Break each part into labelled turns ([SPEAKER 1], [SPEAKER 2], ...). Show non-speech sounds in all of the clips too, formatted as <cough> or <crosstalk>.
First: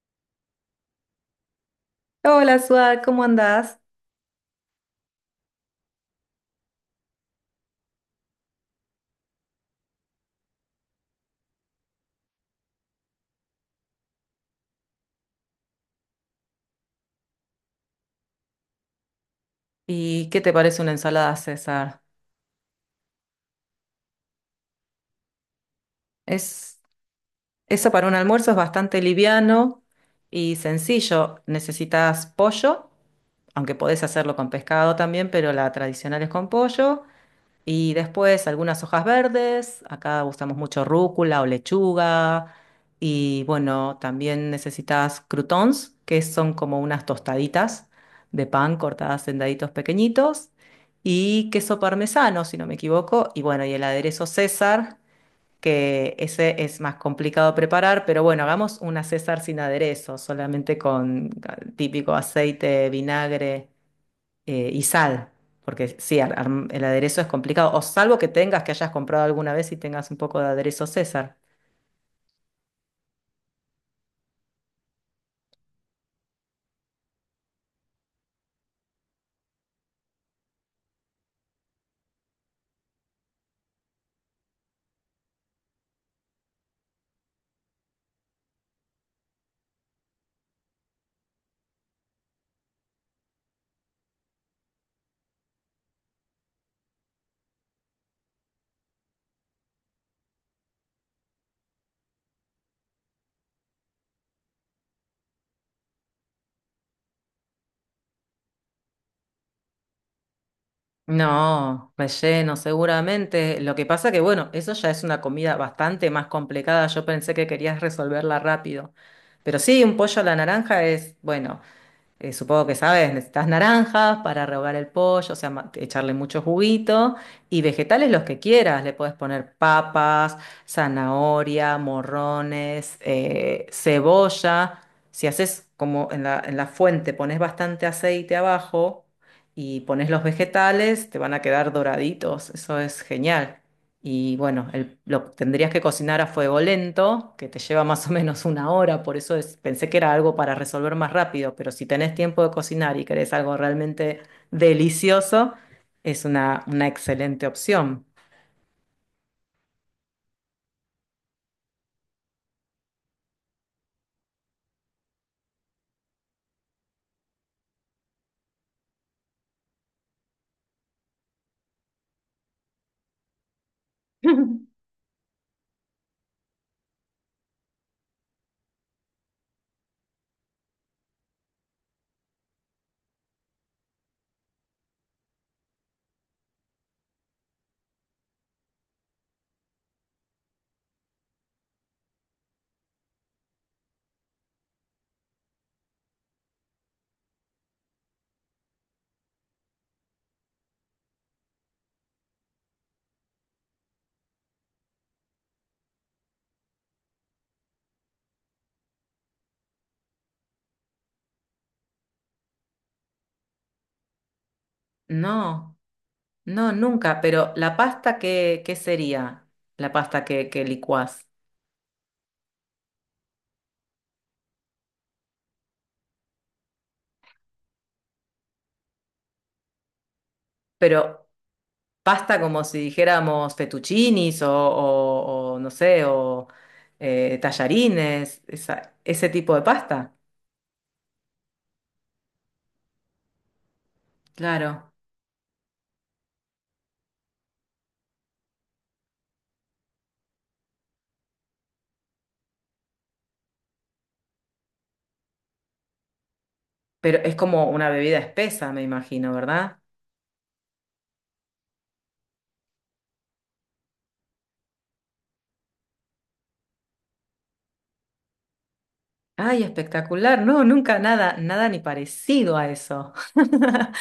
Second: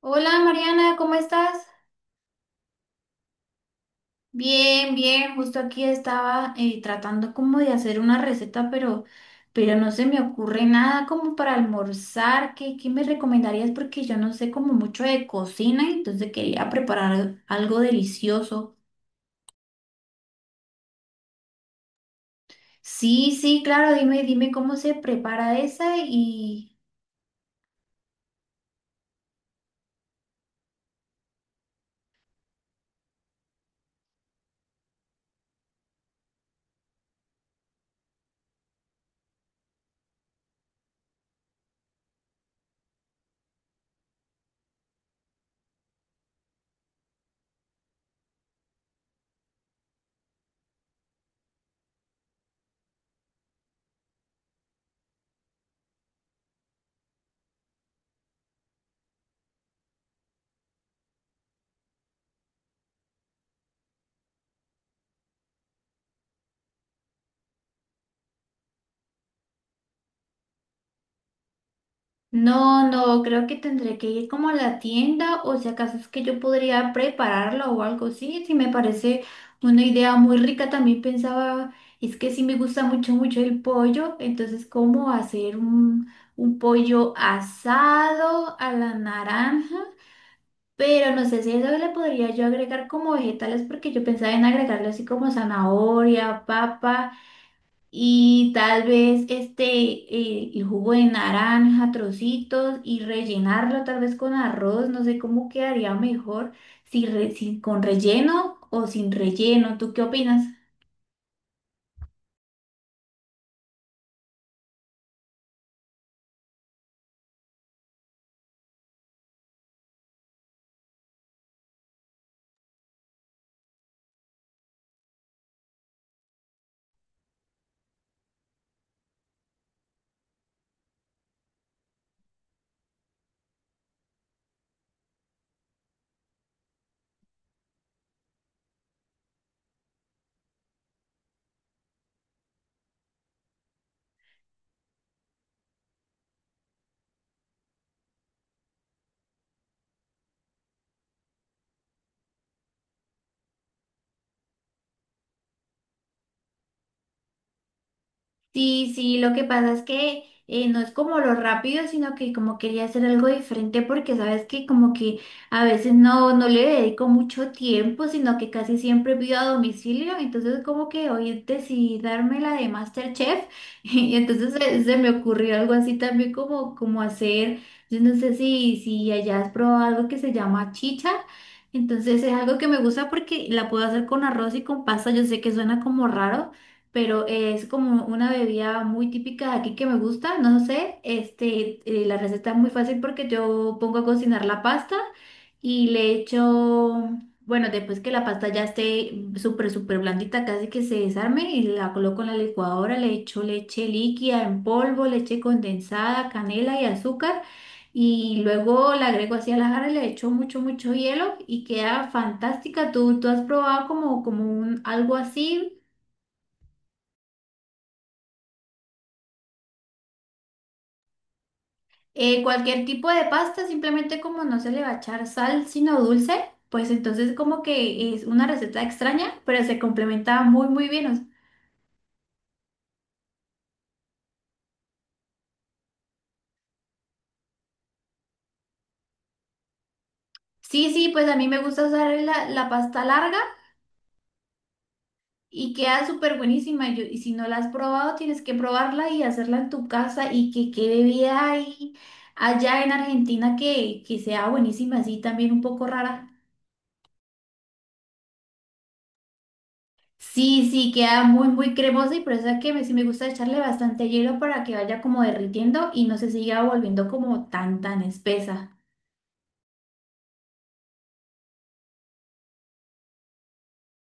[SPEAKER 1] Hola, Mariana, ¿cómo estás?
[SPEAKER 2] Hola, Suad, ¿cómo andás?
[SPEAKER 1] Bien, bien, justo aquí estaba tratando como de hacer una receta, pero no se me ocurre nada como para almorzar. ¿Qué me recomendarías? Porque yo no sé como mucho de cocina, entonces quería preparar algo delicioso.
[SPEAKER 2] ¿Y qué te parece una ensalada César?
[SPEAKER 1] Sí, sí, claro, dime cómo se prepara esa y,
[SPEAKER 2] Es, eso para un almuerzo es bastante liviano y sencillo. Necesitas pollo, aunque podés hacerlo con pescado también, pero la tradicional es con pollo. Y después algunas hojas verdes, acá usamos mucho rúcula o lechuga. Y bueno, también necesitas croutons, que son como unas tostaditas de pan cortadas en daditos pequeñitos. Y queso parmesano, si no me equivoco. Y bueno, y el aderezo César, que ese es más complicado preparar, pero bueno, hagamos una César sin aderezo, solamente con típico aceite, vinagre y sal, porque sí, el aderezo es complicado, o salvo que tengas, que hayas comprado alguna vez y tengas un poco de aderezo César.
[SPEAKER 1] no, no, creo que tendré que ir como a la tienda o si acaso es que yo podría prepararlo o algo así, si me parece una idea muy rica. También pensaba, es que sí me gusta mucho, mucho el pollo, entonces cómo hacer un pollo asado a la naranja, pero no sé si eso le podría yo agregar como vegetales porque yo pensaba en agregarle así como zanahoria, papa. Y tal vez este, el jugo de naranja, trocitos y rellenarlo tal vez con arroz, no sé cómo quedaría mejor, si, si con relleno o sin relleno. ¿Tú qué opinas?
[SPEAKER 2] No, relleno seguramente. Lo que pasa que, bueno, eso ya es una comida bastante más complicada. Yo pensé que querías resolverla rápido. Pero sí, un pollo a la naranja es, bueno. Supongo que sabes, necesitas naranjas para rehogar el pollo, o sea, echarle mucho juguito y vegetales los que quieras. Le puedes poner papas, zanahoria, morrones, cebolla. Si haces como en la fuente, pones bastante aceite abajo y pones los vegetales, te van a quedar doraditos. Eso es genial. Y bueno, lo tendrías que cocinar a fuego lento, que te lleva más o menos una hora, por eso pensé que era algo para resolver más rápido, pero si tenés tiempo de cocinar y querés algo realmente delicioso, es una excelente opción.
[SPEAKER 1] Sí, sí, lo que pasa es que no es como lo rápido, sino que como quería hacer algo diferente porque sabes que como que a veces no, no le dedico mucho tiempo, sino que casi siempre pido a domicilio, entonces como que hoy decidí darme la de MasterChef <laughs> y entonces se me ocurrió algo así también como, como hacer, yo no sé si allá has probado algo que se llama chicha. Entonces es algo que me gusta porque la puedo hacer con arroz y con pasta. Yo sé que suena como raro, pero es como una bebida muy típica de aquí que me gusta, no sé, este, la receta es muy fácil porque yo pongo a cocinar la pasta y le echo, bueno, después que la pasta ya esté súper, súper blandita, casi que se desarme y la coloco en la licuadora, le echo leche líquida en polvo, leche condensada, canela y azúcar. Y luego la agrego así a la jarra y le echo mucho, mucho hielo y queda fantástica. ¿Tú, tú has probado como, como un, algo
[SPEAKER 2] No,
[SPEAKER 1] así?
[SPEAKER 2] no, nunca, pero la pasta, ¿qué, qué sería? La pasta que licuás.
[SPEAKER 1] Cualquier tipo de pasta, simplemente como no se le va a echar sal, sino dulce, pues entonces como que es una receta extraña, pero se complementa muy, muy bien. O sea,
[SPEAKER 2] Pero pasta como si dijéramos fettuccinis o no sé, o tallarines, ese tipo de pasta.
[SPEAKER 1] sí, sí, pues a mí me gusta usar la pasta larga
[SPEAKER 2] Claro,
[SPEAKER 1] y queda súper buenísima. Y, y si no la has probado, tienes que probarla y hacerla en tu casa y que quede vida ahí allá en Argentina que sea buenísima, así también un poco rara.
[SPEAKER 2] pero es como una bebida espesa, me imagino, ¿verdad?
[SPEAKER 1] Sí, sí, queda muy, muy cremosa y por eso es que me, sí me gusta echarle bastante hielo para que vaya como derritiendo y no se siga volviendo como tan, tan espesa.
[SPEAKER 2] Ay, espectacular. No, nunca nada, nada ni parecido a eso. <laughs>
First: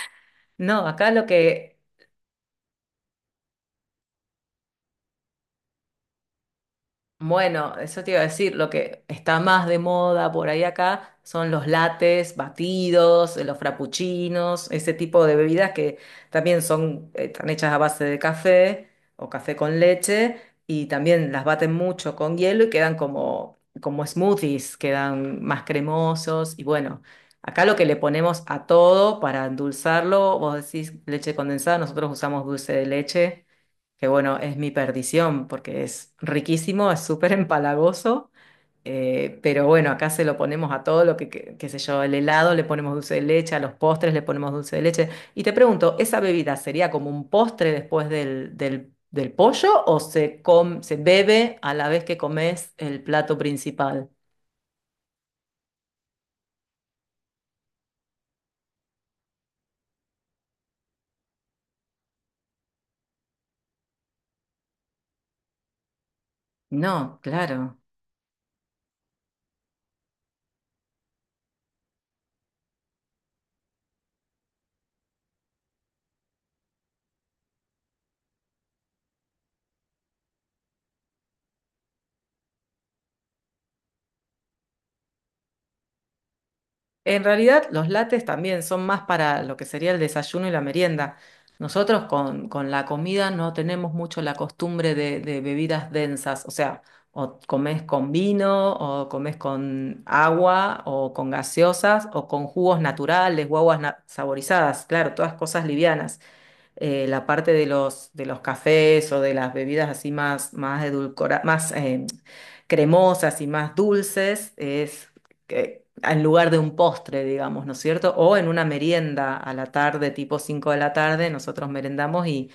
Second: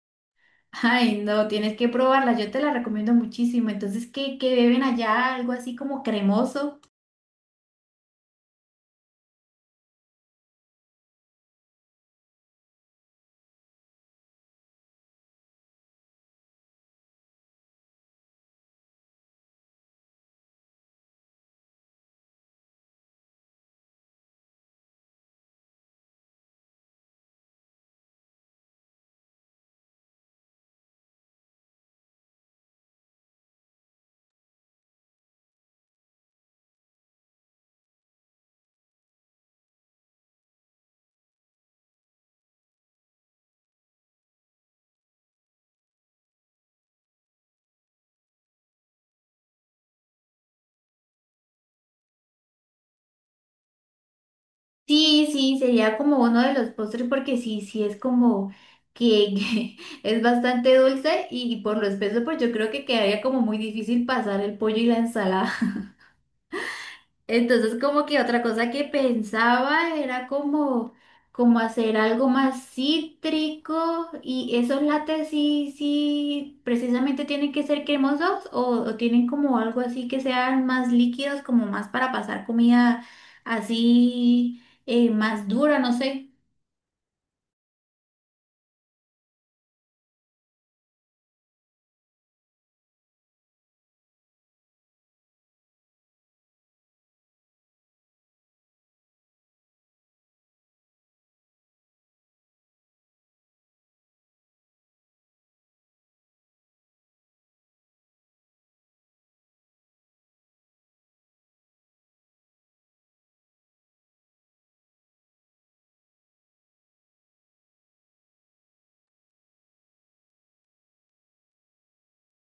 [SPEAKER 1] <laughs>
[SPEAKER 2] No, acá
[SPEAKER 1] Ay,
[SPEAKER 2] lo
[SPEAKER 1] no, tienes
[SPEAKER 2] que
[SPEAKER 1] que probarla, yo te la recomiendo muchísimo. Entonces, ¿qué beben allá? Algo así como cremoso.
[SPEAKER 2] bueno, eso te iba a decir, lo que está más de moda por ahí acá son los lates, batidos, los frappuccinos, ese tipo de bebidas que también son, están hechas a base de café o café con leche y también las baten mucho con hielo y quedan como, como smoothies, quedan más cremosos y bueno, acá lo que le ponemos a todo para endulzarlo, vos decís leche condensada, nosotros usamos dulce de leche que bueno, es mi perdición porque es riquísimo, es súper empalagoso, pero bueno, acá se lo ponemos a todo lo que, qué sé yo, el helado le ponemos dulce de leche, a los postres le ponemos dulce de leche. Y te pregunto, ¿esa bebida sería como un postre después del, del, del pollo o se, se bebe a la vez que comes el plato principal?
[SPEAKER 1] Sí, sí, sería como uno de los postres porque sí, sí es como que <laughs> es bastante dulce y por lo espeso, pues yo creo que quedaría como muy difícil pasar el pollo y la ensalada.
[SPEAKER 2] No, claro.
[SPEAKER 1] Entonces, como que otra cosa que pensaba era como, como hacer algo más cítrico y esos lates sí, sí, precisamente tienen que ser cremosos o tienen como algo así que sean más líquidos, como más para pasar comida así más dura, no sé.
[SPEAKER 2] En realidad, los lates también son más para lo que sería el desayuno y la merienda. Nosotros con la comida no tenemos mucho la costumbre de bebidas densas, o sea, o comes con vino, o comes con agua, o con gaseosas, o con jugos naturales o aguas saborizadas, claro, todas cosas livianas la parte de los cafés o de las bebidas así más, más más cremosas y más dulces, es en lugar de un postre, digamos, ¿no es cierto? O en una merienda a la tarde, tipo 5 de la tarde, nosotros merendamos y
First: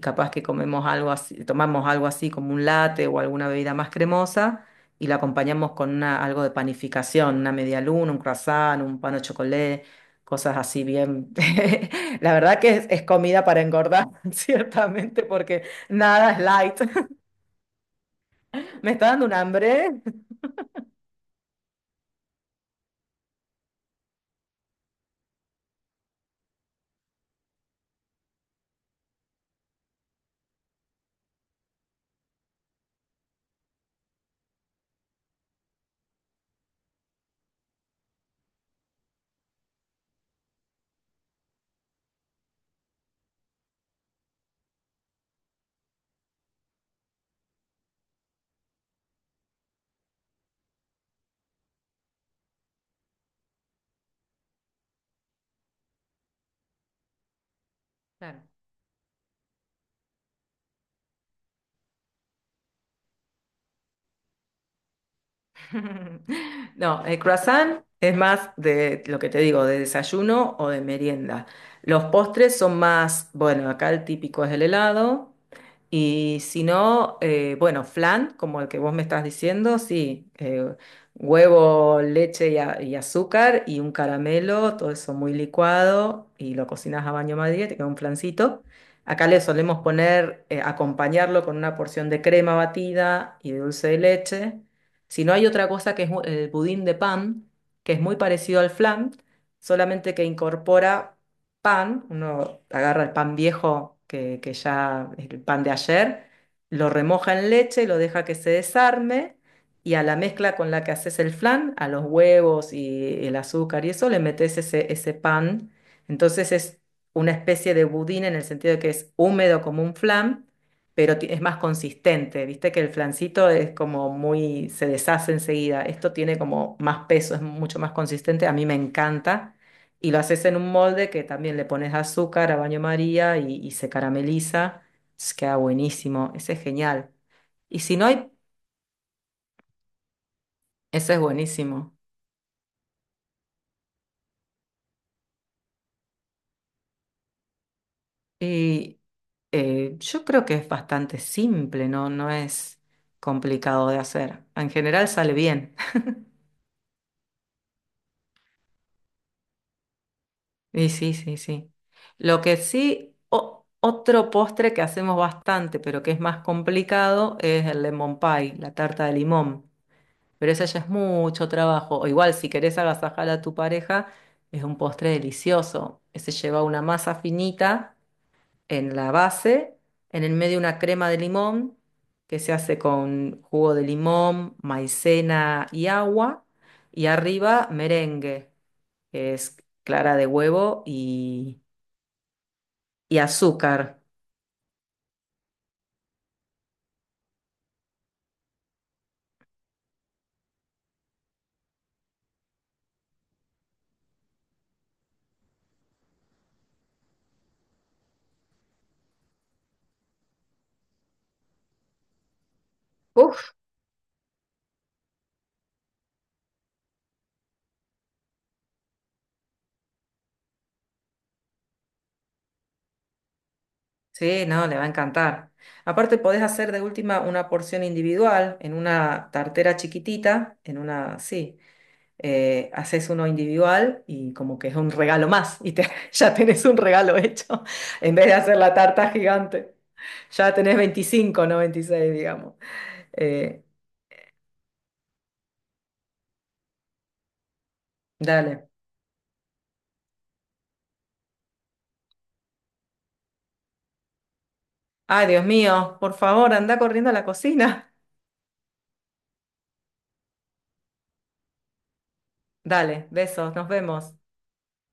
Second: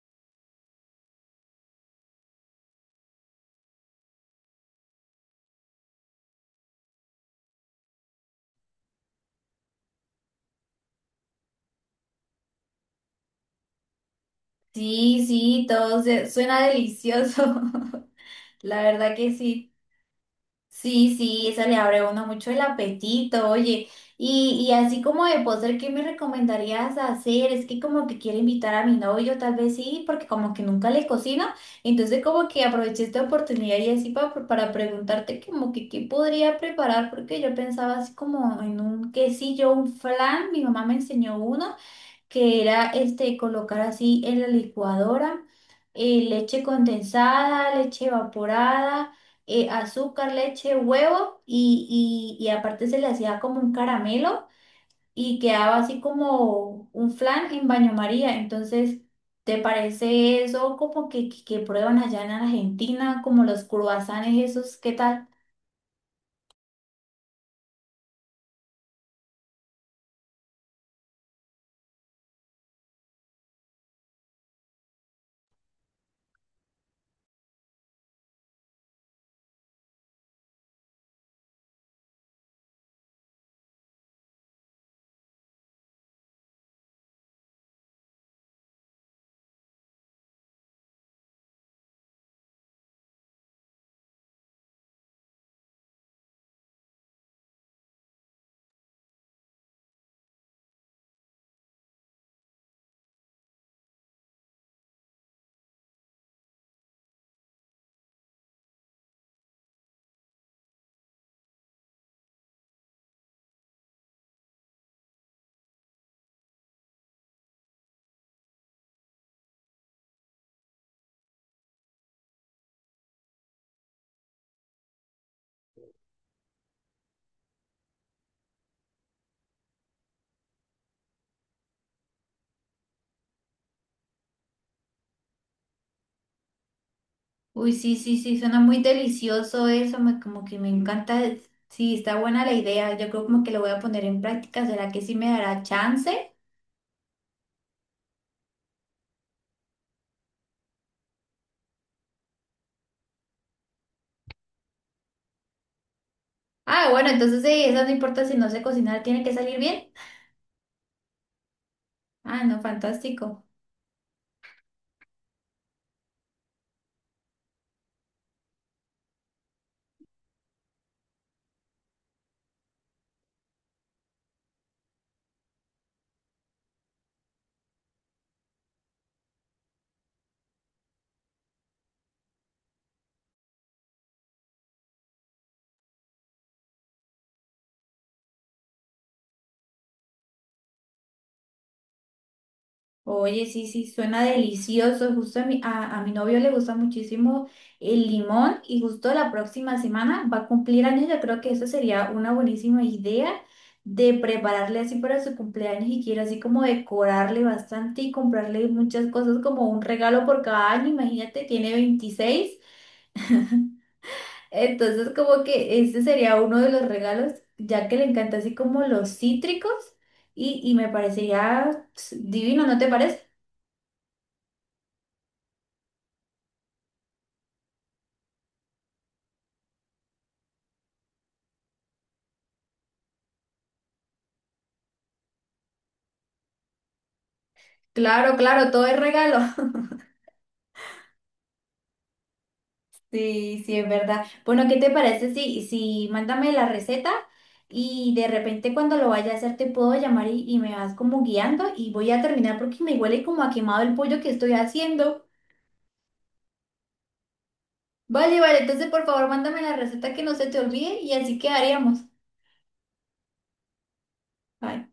[SPEAKER 2] capaz que comemos algo así, tomamos algo así como un latte o alguna bebida más cremosa y la acompañamos con una, algo de panificación, una media luna, un croissant, un pan au chocolate, cosas así bien. <laughs> La verdad que es comida para engordar, <laughs> ciertamente,
[SPEAKER 1] Sí,
[SPEAKER 2] porque
[SPEAKER 1] sí, todo
[SPEAKER 2] nada es
[SPEAKER 1] suena
[SPEAKER 2] light.
[SPEAKER 1] delicioso. <laughs> La
[SPEAKER 2] <laughs> Me está
[SPEAKER 1] verdad
[SPEAKER 2] dando
[SPEAKER 1] que
[SPEAKER 2] un
[SPEAKER 1] sí.
[SPEAKER 2] hambre.
[SPEAKER 1] Sí, sí, eso le abre a uno mucho el apetito, oye. Y así como de postre, ¿qué me recomendarías hacer? Es que como que quiero invitar a mi novio, tal vez sí, porque como que nunca le cocino. Entonces como que aproveché esta oportunidad y así para preguntarte como que qué podría preparar, porque yo pensaba así como en un quesillo, un flan, mi mamá me enseñó uno que era este, colocar así en la licuadora leche condensada, leche evaporada, azúcar, leche, huevo y aparte se le hacía como un caramelo y quedaba así como un flan en baño María.
[SPEAKER 2] Claro.
[SPEAKER 1] Entonces, ¿te parece eso como que, que prueban allá en Argentina, como los cruasanes esos? ¿Qué tal?
[SPEAKER 2] <laughs> No, el croissant es más de lo que te digo, de desayuno o de merienda. Los postres son más, bueno, acá el típico es el helado. Y si no, bueno, flan, como el que vos me estás diciendo, sí, huevo, leche y, y azúcar y un caramelo, todo eso muy licuado y lo cocinas a baño María, te queda un flancito. Acá le solemos poner, acompañarlo con una porción de crema batida y de dulce de leche. Si no hay otra cosa que es el budín de pan, que es muy parecido al flan, solamente que incorpora pan, uno agarra el pan viejo que ya es el pan de ayer, lo remoja en leche, lo deja que se desarme y a la mezcla con la que haces el flan, a los huevos y el azúcar y eso, le metes ese, ese pan. Entonces es una especie de budín en el sentido de que es húmedo como un flan pero es más consistente. Viste que el flancito es como muy, se deshace enseguida. Esto tiene como más peso, es mucho más consistente. A mí me encanta. Y lo haces en un molde que también le pones azúcar a baño María y se carameliza. Entonces queda buenísimo. Ese es genial.
[SPEAKER 1] Uy,
[SPEAKER 2] Y
[SPEAKER 1] sí,
[SPEAKER 2] si no
[SPEAKER 1] sí,
[SPEAKER 2] hay,
[SPEAKER 1] sí, suena muy delicioso eso, me, como que me
[SPEAKER 2] ese es
[SPEAKER 1] encanta. Sí,
[SPEAKER 2] buenísimo.
[SPEAKER 1] está buena la idea. Yo creo como que lo voy a poner en práctica. ¿Será que sí me dará chance?
[SPEAKER 2] Y yo creo que es bastante simple, ¿no? No es complicado de hacer. En general sale bien.
[SPEAKER 1] Ah, bueno, entonces sí, eso no importa si no sé cocinar, tiene que salir bien.
[SPEAKER 2] Y sí, sí, sí. Lo
[SPEAKER 1] Ah,
[SPEAKER 2] que
[SPEAKER 1] no,
[SPEAKER 2] sí,
[SPEAKER 1] fantástico.
[SPEAKER 2] otro postre que hacemos bastante, pero que es más complicado, es el lemon pie, la tarta de limón. Pero esa ya es mucho trabajo. O igual, si querés agasajar a tu pareja, es un postre delicioso. Ese lleva una masa finita en la base, en el medio una crema de limón, que se hace con jugo de limón, maicena y agua. Y arriba merengue, que es clara de huevo y
[SPEAKER 1] Oye, sí, sí,
[SPEAKER 2] azúcar.
[SPEAKER 1] suena delicioso. Justo a mi, a mi novio le gusta muchísimo el limón y justo la próxima semana va a cumplir años. Yo creo que eso sería una buenísima idea de prepararle así para su cumpleaños y quiero así como decorarle bastante y comprarle muchas cosas como un regalo por cada año. Imagínate, tiene 26.
[SPEAKER 2] Uf,
[SPEAKER 1] Entonces como que ese sería uno de los regalos, ya que le encanta así como los cítricos y me parecería pss, divino, ¿no te parece?
[SPEAKER 2] sí, no, le va a encantar. Aparte, podés hacer de última una porción individual en una tartera chiquitita, en una, sí, haces uno individual y como que es un regalo más y <laughs> ya tenés un regalo hecho <laughs> en vez de
[SPEAKER 1] Claro,
[SPEAKER 2] hacer
[SPEAKER 1] claro,
[SPEAKER 2] la
[SPEAKER 1] todo es
[SPEAKER 2] tarta
[SPEAKER 1] regalo.
[SPEAKER 2] gigante.
[SPEAKER 1] <laughs>
[SPEAKER 2] Ya tenés 25 no 26 digamos.
[SPEAKER 1] Sí,
[SPEAKER 2] Eh,
[SPEAKER 1] sí, es verdad. Bueno, ¿qué te parece si mándame la receta y de
[SPEAKER 2] Dale.
[SPEAKER 1] repente cuando lo vaya a hacer te puedo llamar y me vas como guiando y voy a terminar porque me huele como a quemado el pollo que estoy haciendo.
[SPEAKER 2] Ay, Dios mío, por favor, anda corriendo a la cocina. <laughs>
[SPEAKER 1] Vale, vale, entonces por favor mándame la receta que no se te olvide y así quedaríamos.
[SPEAKER 2] Dale, besos, nos vemos.
[SPEAKER 1] Bye.